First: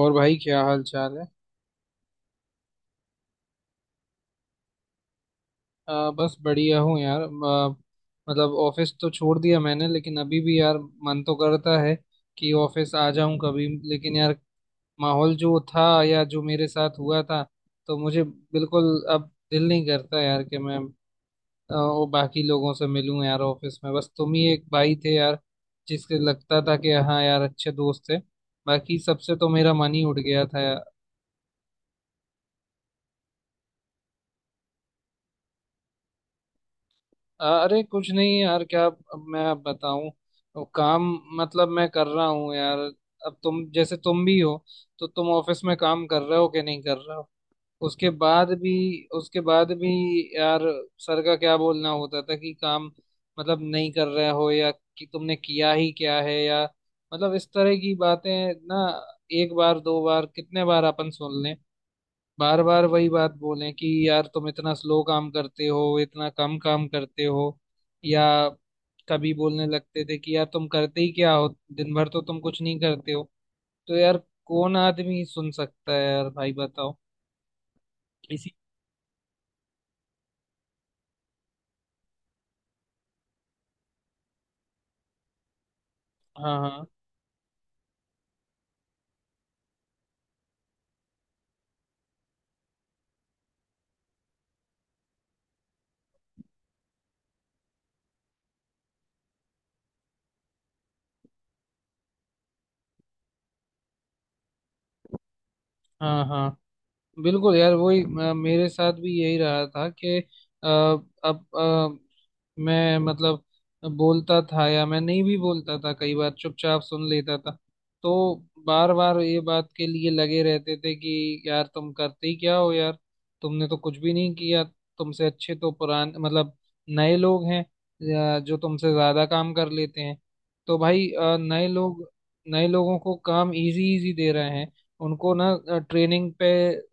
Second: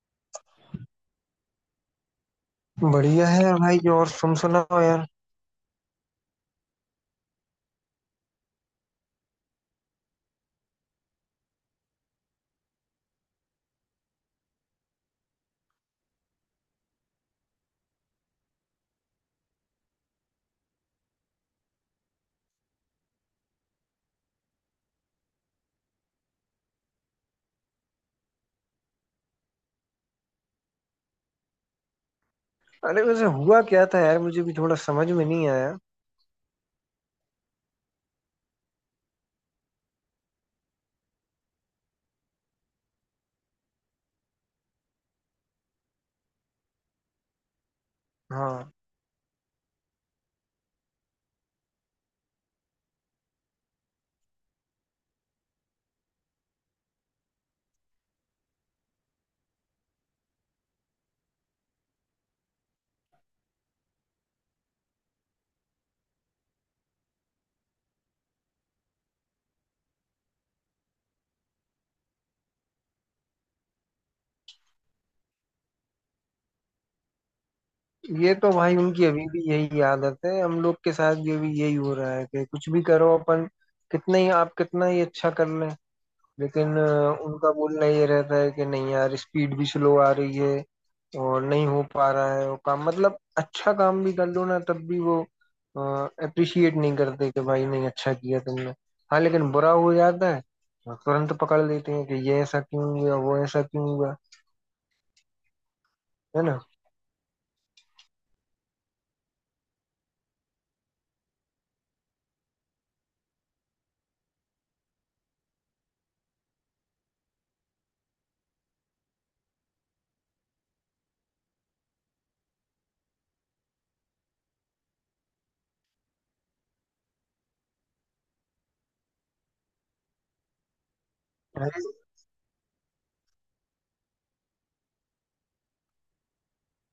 और भाई क्या हाल चाल है? बढ़िया है यार भाई। और तुम सुनाओ यार। बस बढ़िया हूँ यार मतलब ऑफिस तो छोड़ दिया मैंने, लेकिन अभी भी यार मन तो करता है कि ऑफिस आ जाऊं कभी, लेकिन यार माहौल जो था या जो मेरे साथ हुआ था तो मुझे बिल्कुल अब दिल नहीं करता यार कि मैं वो बाकी लोगों से मिलूं। यार ऑफिस में बस तुम ही एक भाई थे यार, जिसके लगता था कि हाँ यार अच्छे दोस्त थे। बाकी सबसे तो मेरा मन ही उठ गया था। अरे वैसे हुआ क्या था यार? मुझे भी थोड़ा समझ में नहीं आया। अरे कुछ नहीं यार, क्या अब मैं अब बताऊं। अब काम मतलब मैं कर रहा हूँ यार। अब तुम जैसे तुम भी हो, तो तुम ऑफिस में काम कर रहे हो कि नहीं कर रहे हो, उसके बाद हाँ, भी। उसके बाद भी यार, सर का क्या बोलना होता था कि काम मतलब नहीं कर रहे हो, या कि तुमने किया ही क्या है, या मतलब इस तरह की बातें ना। एक बार दो बार कितने बार अपन सुन लें। बार बार वही बात बोलें कि यार तुम इतना स्लो काम करते हो, इतना कम काम करते हो। या कभी बोलने लगते थे कि यार तुम करते ही क्या हो, दिन भर तो तुम कुछ नहीं करते हो। तो यार कौन आदमी सुन सकता है यार, भाई बताओ। ये इसी तो भाई उनकी अभी भी यही आदत है। हम लोग के साथ ये भी यही हो रहा है कि कुछ भी करो अपन, कितना ही आप कितना ही अच्छा कर लें, हाँ, लेकिन हाँ, उनका बोलना ये रहता है कि नहीं यार, स्पीड भी स्लो आ रही है और नहीं हो पा रहा है वो काम। मतलब अच्छा काम भी कर लो ना, तब भी वो अप्रिशिएट नहीं करते कि भाई नहीं, अच्छा किया तुमने। हाँ, लेकिन बुरा हो जाता है तो तुरंत पकड़ लेते हैं कि ये ऐसा क्यों हुआ, वो ऐसा क्यों हुआ, हाँ, है हाँ। ना। बिल्कुल यार, वही मेरे साथ भी यही रहा था कि अ, अब मैं मतलब बोलता था या मैं नहीं भी बोलता था, कई बार चुपचाप सुन लेता था। तो बार बार ये बात के लिए लगे रहते थे कि यार तुम करते ही क्या हो यार, तुमने तो कुछ भी नहीं किया, तुमसे अच्छे तो पुराने मतलब नए लोग हैं, या जो तुमसे ज्यादा काम कर लेते हैं। तो भाई नए लोगों को काम इजी इजी दे रहे हैं। उनको ना ट्रेनिंग पे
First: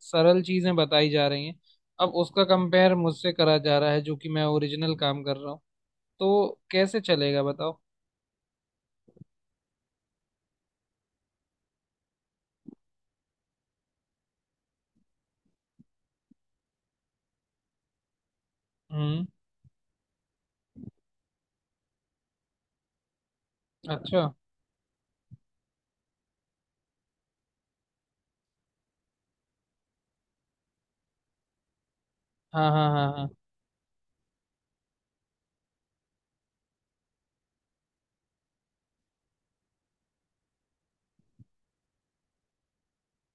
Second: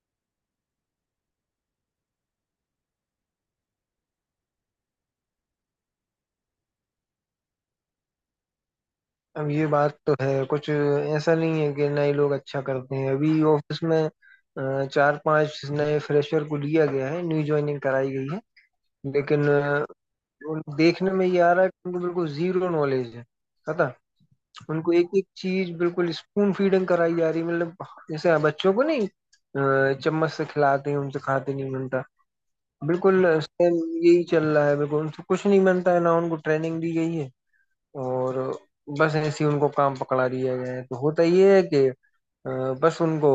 सरल चीजें बताई जा रही हैं। अब उसका कंपेयर मुझसे करा जा रहा है, जो कि मैं ओरिजिनल काम कर रहा हूँ। तो कैसे चलेगा, बताओ। अब ये बात तो है, कुछ ऐसा नहीं है कि नए लोग अच्छा करते हैं। अभी ऑफिस में 4 5 नए फ्रेशर को लिया गया है, न्यू ज्वाइनिंग कराई गई है, हम्म। लेकिन और देखने में ये आ रहा है कि उनको बिल्कुल जीरो नॉलेज है, पता। अच्छा। उनको एक एक चीज बिल्कुल स्पून फीडिंग कराई जा रही है। मतलब जैसे बच्चों को नहीं चम्मच से खिलाते हैं उनसे खाते नहीं बनता, हाँ, हाँ, हाँ, बिल्कुल हाँ, सेम यही चल रहा है। बिल्कुल उनसे कुछ नहीं बनता है ना, उनको ट्रेनिंग दी गई है और बस ऐसे ही उनको काम पकड़ा दिया गया है। तो होता ये है कि अ, बस उनको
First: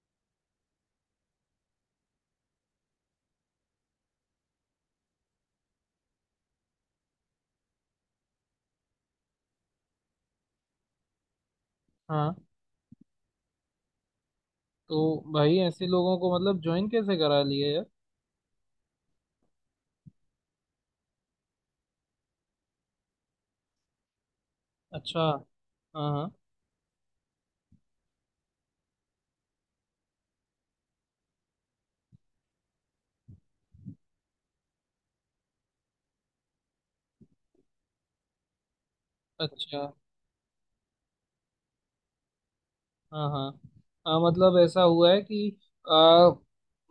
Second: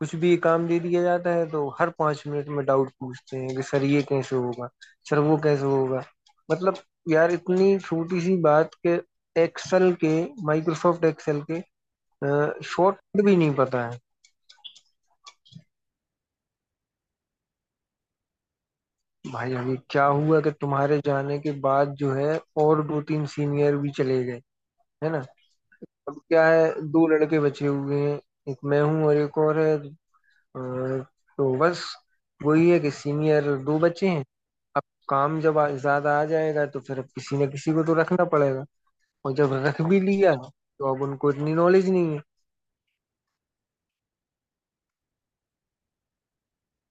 कुछ भी काम दे दिया जाता है, तो हर 5 मिनट में डाउट पूछते हैं कि सर ये कैसे होगा, सर वो कैसे होगा। मतलब यार, इतनी छोटी सी बात, के एक्सेल के, माइक्रोसॉफ्ट एक्सेल के हाँ। शॉर्ट भी नहीं पता है। तो भाई ऐसे लोगों को मतलब ज्वाइन कैसे करा लिए यार। भाई अभी क्या हुआ कि तुम्हारे जाने के बाद जो है, और 2 3 सीनियर भी चले गए, है ना। अच्छा। हाँ, अब हाँ। क्या है, 2 लड़के बचे हुए हैं, एक मैं हूँ और एक और है, तो बस वही है कि सीनियर 2 बच्चे हैं। अब काम जब ज्यादा आ जाएगा तो फिर अब किसी न किसी को तो रखना पड़ेगा, और जब अच्छा। रख भी लिया तो अब उनको इतनी नॉलेज नहीं है। हाँ, हाँ। हाँ, मतलब ऐसा हुआ है कि आ,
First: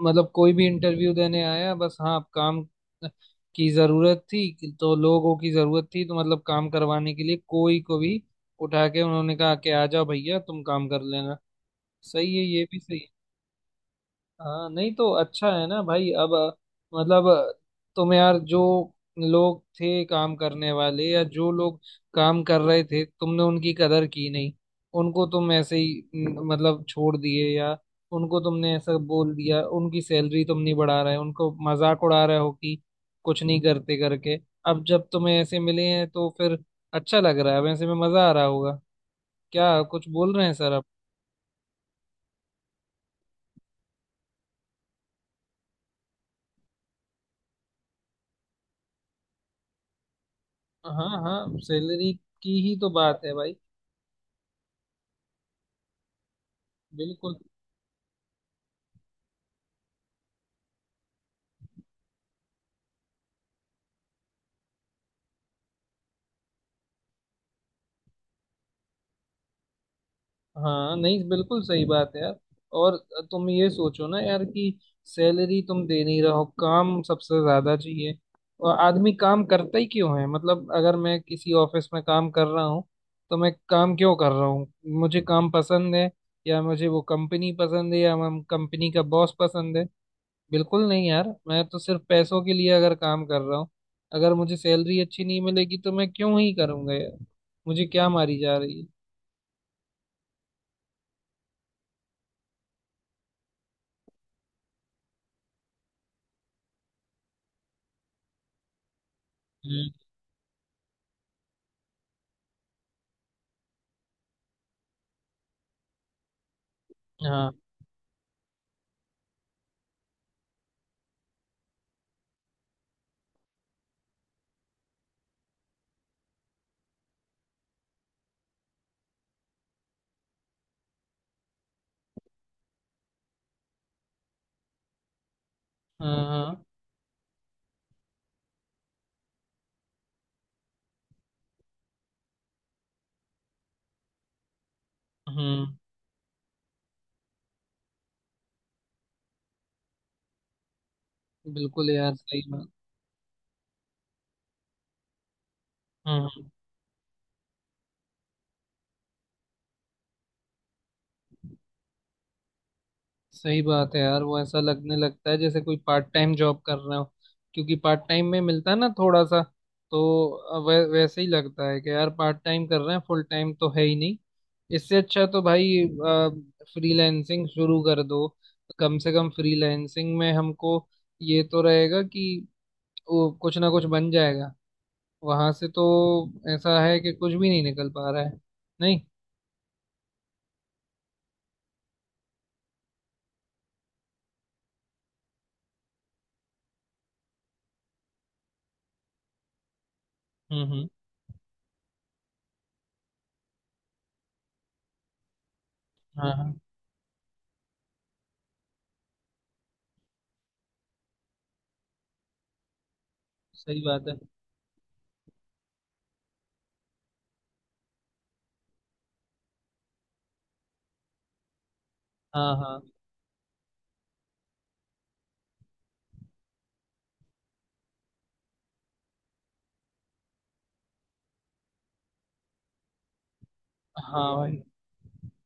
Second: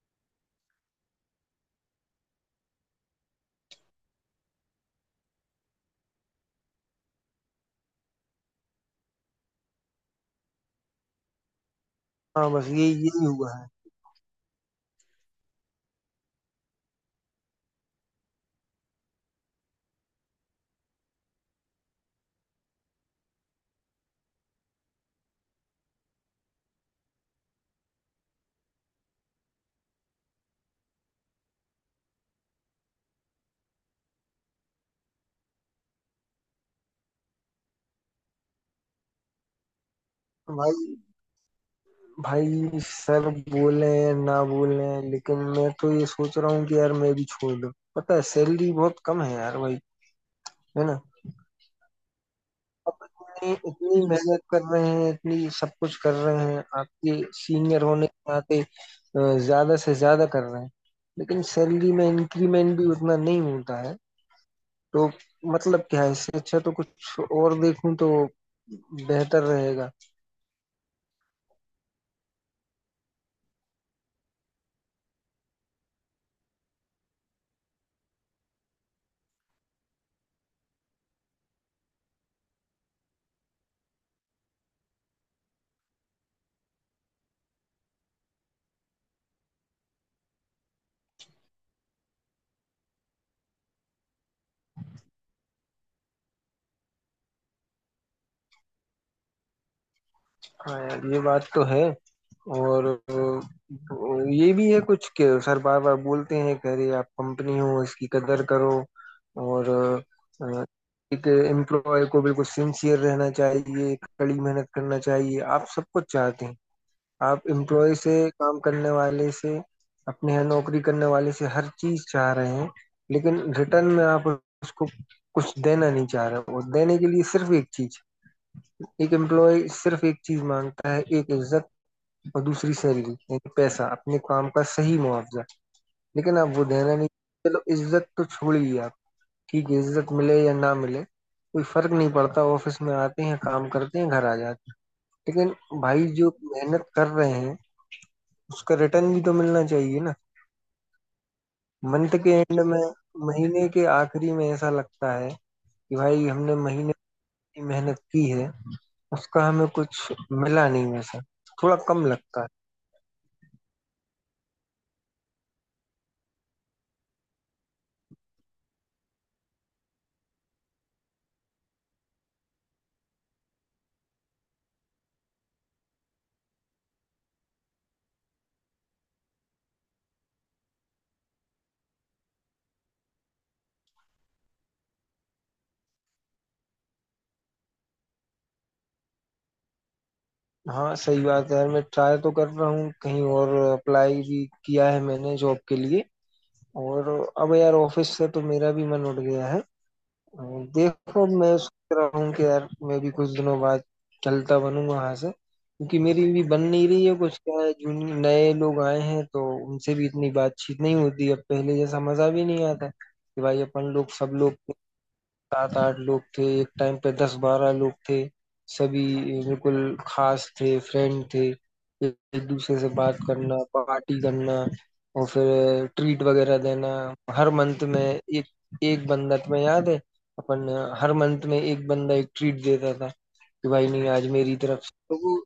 मतलब कोई भी इंटरव्यू देने आया, बस हाँ काम की जरूरत थी तो लोगों की जरूरत थी, तो मतलब काम करवाने के लिए कोई को भी उठा के उन्होंने कहा कि आ जाओ भैया तुम काम कर लेना। सही है, हाँ, ये बस भी ये सही है। यही हुआ है हाँ, नहीं तो अच्छा है ना भाई। अब मतलब तुम यार जो लोग थे काम करने वाले, या जो लोग काम कर रहे थे, तुमने उनकी कदर की नहीं। उनको तुम ऐसे ही न, मतलब छोड़ दिए, या उनको तुमने ऐसा बोल दिया, उनकी सैलरी तुम नहीं बढ़ा रहे, उनको मजाक उड़ा रहे हो कि कुछ नहीं करते करके। अब जब तुम्हें ऐसे मिले हैं तो फिर अच्छा लग रहा है, वैसे में मजा आ रहा होगा। क्या कुछ बोल रहे हैं सर आप? भाई। भाई, सर बोल रहे हैं ना, बोल रहे हैं, लेकिन मैं तो ये सोच रहा हूँ कि यार मैं भी छोड़ दूँ, पता है सैलरी बहुत कम है यार भाई, है ना। हाँ, हाँ। सैलरी की ही तो अब बात है इतनी भाई। इतनी मेहनत कर रहे हैं, इतनी सब कुछ कर रहे हैं, आपके बिल्कुल। सीनियर होने के नाते ज्यादा से ज्यादा कर रहे हैं, लेकिन सैलरी में इंक्रीमेंट भी उतना नहीं होता है। तो मतलब क्या है, इससे अच्छा तो कुछ और देखूं तो बेहतर रहेगा। हाँ नहीं, बिल्कुल सही बात है यार। और तुम ये सोचो ना यार कि सैलरी तुम दे नहीं रहो, काम सबसे ज्यादा चाहिए। और आदमी काम करता ही क्यों है, मतलब अगर मैं किसी ऑफिस में काम कर रहा हूँ तो मैं काम क्यों कर रहा हूँ? मुझे काम पसंद है, या मुझे वो कंपनी पसंद है, या हम कंपनी का बॉस पसंद है? बिल्कुल नहीं यार। मैं तो सिर्फ पैसों के लिए अगर काम कर रहा हूँ, अगर मुझे सैलरी अच्छी नहीं मिलेगी तो मैं क्यों ही करूंगा यार? मुझे क्या मारी जा रही है। हाँ यार, ये बात तो है। और ये भी है कुछ के सर बार बार बोलते हैं कि अरे आप कंपनी हो, इसकी कदर करो, और हम्म, एक एम्प्लॉय को बिल्कुल सिंसियर रहना चाहिए, कड़ी मेहनत करना चाहिए। आप सबको चाहते हैं, आप हाँ, एम्प्लॉय से, काम करने वाले से, अपने यहाँ नौकरी करने वाले से हर चीज चाह रहे हैं, लेकिन रिटर्न में आप उसको कुछ देना नहीं चाह रहे। और देने के लिए सिर्फ एक चीज, एक एम्प्लॉय सिर्फ एक चीज मांगता है, एक इज्जत, और दूसरी सैलरी यानी पैसा, अपने काम का सही मुआवजा। हाँ, लेकिन आप हाँ। वो देना नहीं। चलो इज्जत तो छोड़िए आप, ठीक है, इज्जत मिले या ना मिले कोई फर्क नहीं पड़ता। ऑफिस में आते हैं, काम करते हैं, घर आ जाते हैं, हम्म। लेकिन भाई जो मेहनत कर रहे हैं उसका रिटर्न भी तो मिलना चाहिए ना। बिल्कुल यार, मंथ के सही एंड बात। में, महीने के आखिरी में ऐसा लगता है कि भाई हम्म, हमने महीने की मेहनत की है, उसका हमें कुछ मिला नहीं वैसा, थोड़ा कम लगता है। सही बात है यार। वो ऐसा लगने लगता है जैसे कोई पार्ट टाइम जॉब कर रहा हो। क्योंकि पार्ट टाइम में मिलता है ना थोड़ा सा, तो वैसे ही लगता है कि यार पार्ट टाइम कर रहे हैं, फुल टाइम तो है ही नहीं। इससे अच्छा तो भाई फ्रीलैंसिंग शुरू कर दो। कम से कम फ्रीलैंसिंग में हमको ये तो रहेगा कि वो कुछ ना कुछ बन जाएगा। वहां से तो ऐसा है कि कुछ भी नहीं निकल पा रहा है। नहीं। हाँ सही बात है यार। मैं ट्राई तो कर रहा हूँ, कहीं और अप्लाई भी किया है मैंने जॉब के लिए, और अब यार ऑफिस से तो मेरा भी मन उठ गया है। हम्म, हम्म। देखो, मैं सोच रहा हूँ कि यार मैं भी कुछ दिनों बाद चलता बनूंगा यहाँ से, क्योंकि मेरी भी हाँ, बन नहीं रही है कुछ। क्या है, जूनियर नए लोग आए हैं तो उनसे भी इतनी बातचीत नहीं होती, अब पहले जैसा मजा भी नहीं आता। कि भाई सही अपन बात लोग, है। सब लोग 7 8 लोग थे, एक टाइम पे 10 12 लोग थे, सभी बिल्कुल खास थे, फ्रेंड थे, एक एक हाँ, दूसरे हाँ, से बात करना, पार्टी करना, और फिर ट्रीट वगैरह देना। हर मंथ में एक, एक बंदा, तुम्हें याद है अपन, हर मंथ में एक बंदा एक ट्रीट देता था कि भाई नहीं आज हाँ मेरी भाई। तरफ से, तो वो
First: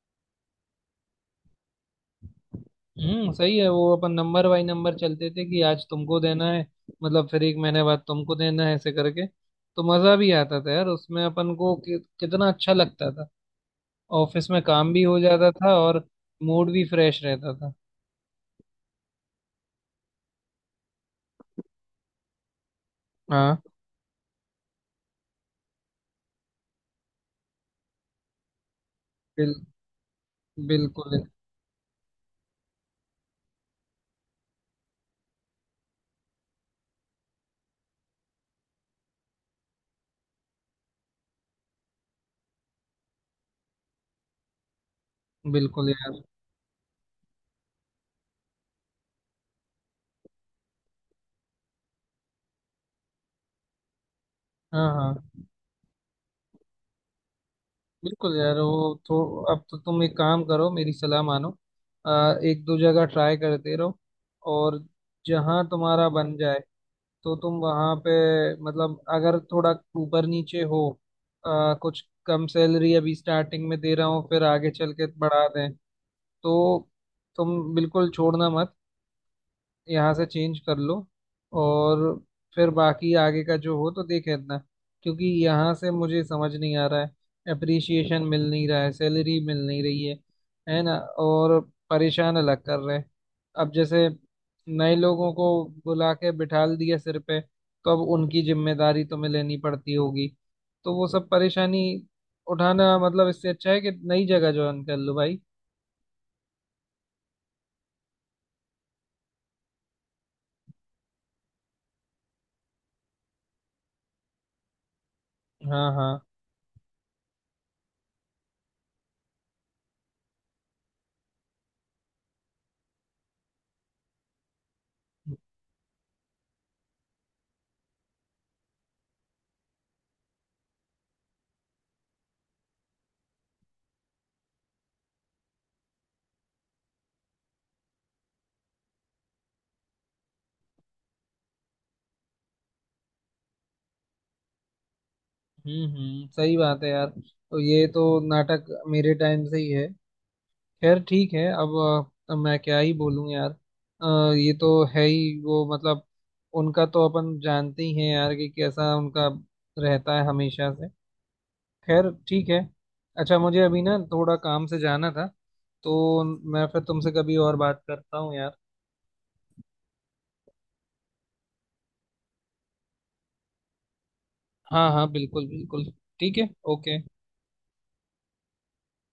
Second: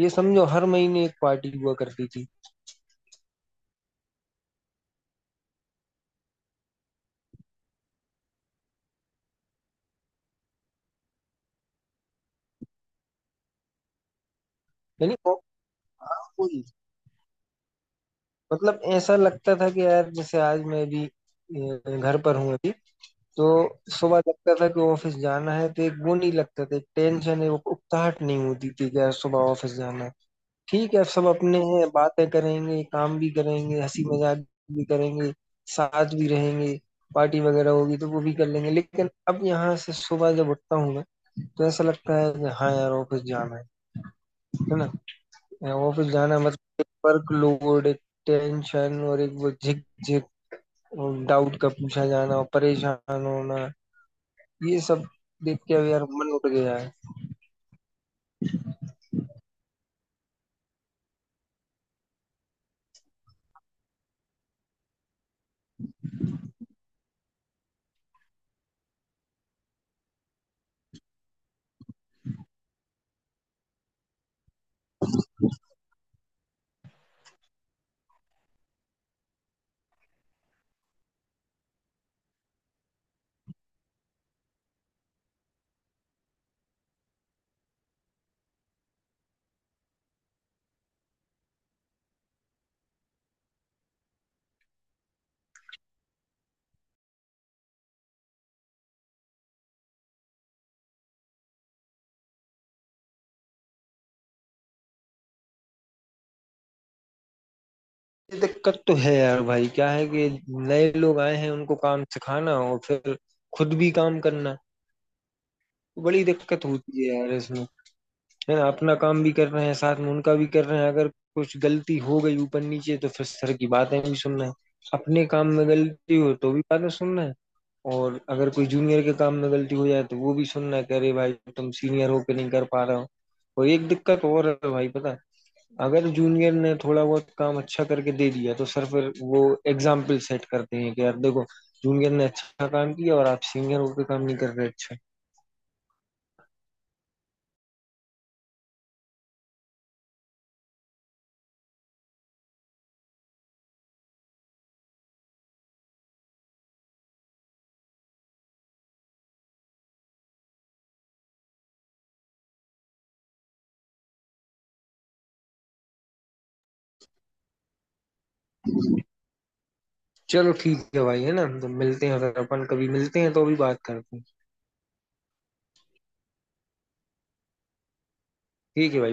ये समझो हर महीने एक पार्टी हुआ करती थी। हम्म, सही है। वो अपन नंबर बाई नंबर चलते थे कि आज तुमको देना है, मतलब फिर एक महीने बाद तुमको देना है, ऐसे करके तो मजा भी आता था यार उसमें अपन को कि कितना अच्छा लगता था। ऑफिस में काम भी यानी हो जाता था और हाँ, कोई। मूड भी फ्रेश रहता था। मतलब ऐसा लगता था कि यार जैसे आज मैं भी घर पर हूँ अभी। तो हाँ। सुबह लगता था कि ऑफिस जाना है, तो एक वो नहीं लगता था, एक टेंशन है वो उकताहट नहीं होती थी कि यार सुबह बिल ऑफिस जाना है। ठीक है, अब बिल्कुल। सब अपने हैं, बातें करेंगे, काम भी करेंगे, हंसी मजाक भी करेंगे, साथ भी रहेंगे, पार्टी वगैरह होगी तो वो भी कर लेंगे। लेकिन अब यहाँ से सुबह जब उठता हूँ मैं, तो ऐसा लगता है कि हाँ यार ऑफिस जाना है ना। बिल्कुल ऑफिस यार। जाना मतलब एक वर्क लोड, एक टेंशन, और एक वो झिक झिक, डाउट का पूछा जाना और परेशान होना, ये हाँ, सब हाँ। देख के अब यार मन उठ गया है। बिल्कुल यार, वो तो। अब तो तुम एक काम करो, मेरी सलाह मानो। एक दो जगह ट्राई करते रहो, और जहाँ तुम्हारा बन जाए तो तुम वहां पे मतलब अगर थोड़ा ऊपर नीचे हो, कुछ कम सैलरी अभी स्टार्टिंग में दे रहा हूँ फिर आगे चल के बढ़ा दें, तो तुम बिल्कुल छोड़ना मत। यहाँ से चेंज कर लो, और फिर बाकी आगे का जो हो तो देख लेना। क्योंकि यहाँ से मुझे समझ नहीं आ रहा है, अप्रिसिएशन मिल नहीं रहा है, सैलरी मिल नहीं रही है ना? और परेशान अलग कर रहे हैं। अब जैसे नए लोगों को बुला के बिठा दिया सिर पे, तो अब उनकी जिम्मेदारी तुम्हें लेनी पड़ती होगी। तो वो सब परेशानी उठाना, मतलब इससे अच्छा है कि नई जगह ज्वाइन कर लो भाई। ये दिक्कत तो है यार भाई। क्या है कि नए लोग आए हैं, उनको काम सिखाना और फिर खुद भी काम करना, हाँ, तो बड़ी हाँ। दिक्कत होती है यार इसमें, है ना। अपना काम भी कर रहे हैं, साथ में उनका भी कर रहे हैं, अगर कुछ गलती हो गई ऊपर नीचे तो फिर सर की बातें भी सुनना है। अपने काम में गलती हो तो भी बातें सुनना है, और अगर कोई जूनियर के काम में गलती हो जाए तो वो भी सुनना है कि अरे भाई, तुम सीनियर हो के नहीं कर पा रहे हो। और एक दिक्कत और है भाई, पता है, अगर जूनियर ने थोड़ा बहुत काम अच्छा करके दे दिया तो सर फिर वो एग्जाम्पल सेट करते हैं कि यार देखो, जूनियर ने अच्छा काम किया और आप सीनियर होकर काम नहीं कर रहे, अच्छा। हम्म, हम्म, सही बात है यार। तो ये तो नाटक मेरे टाइम से ही है। खैर ठीक है। अब मैं क्या ही बोलूं यार। ये तो है ही वो, मतलब उनका तो अपन जानते ही हैं यार कि कैसा उनका रहता है हमेशा से। खैर ठीक है। अच्छा मुझे अभी ना थोड़ा काम से जाना था, तो मैं फिर तुमसे कभी और बात करता हूँ यार। चलो ठीक है भाई, है ना। तो मिलते हैं, अगर अपन कभी मिलते हैं तो भी बात करते हैं। हाँ, हाँ, बिल्कुल बिल्कुल। ठीक है, ओके। ठीक है भाई।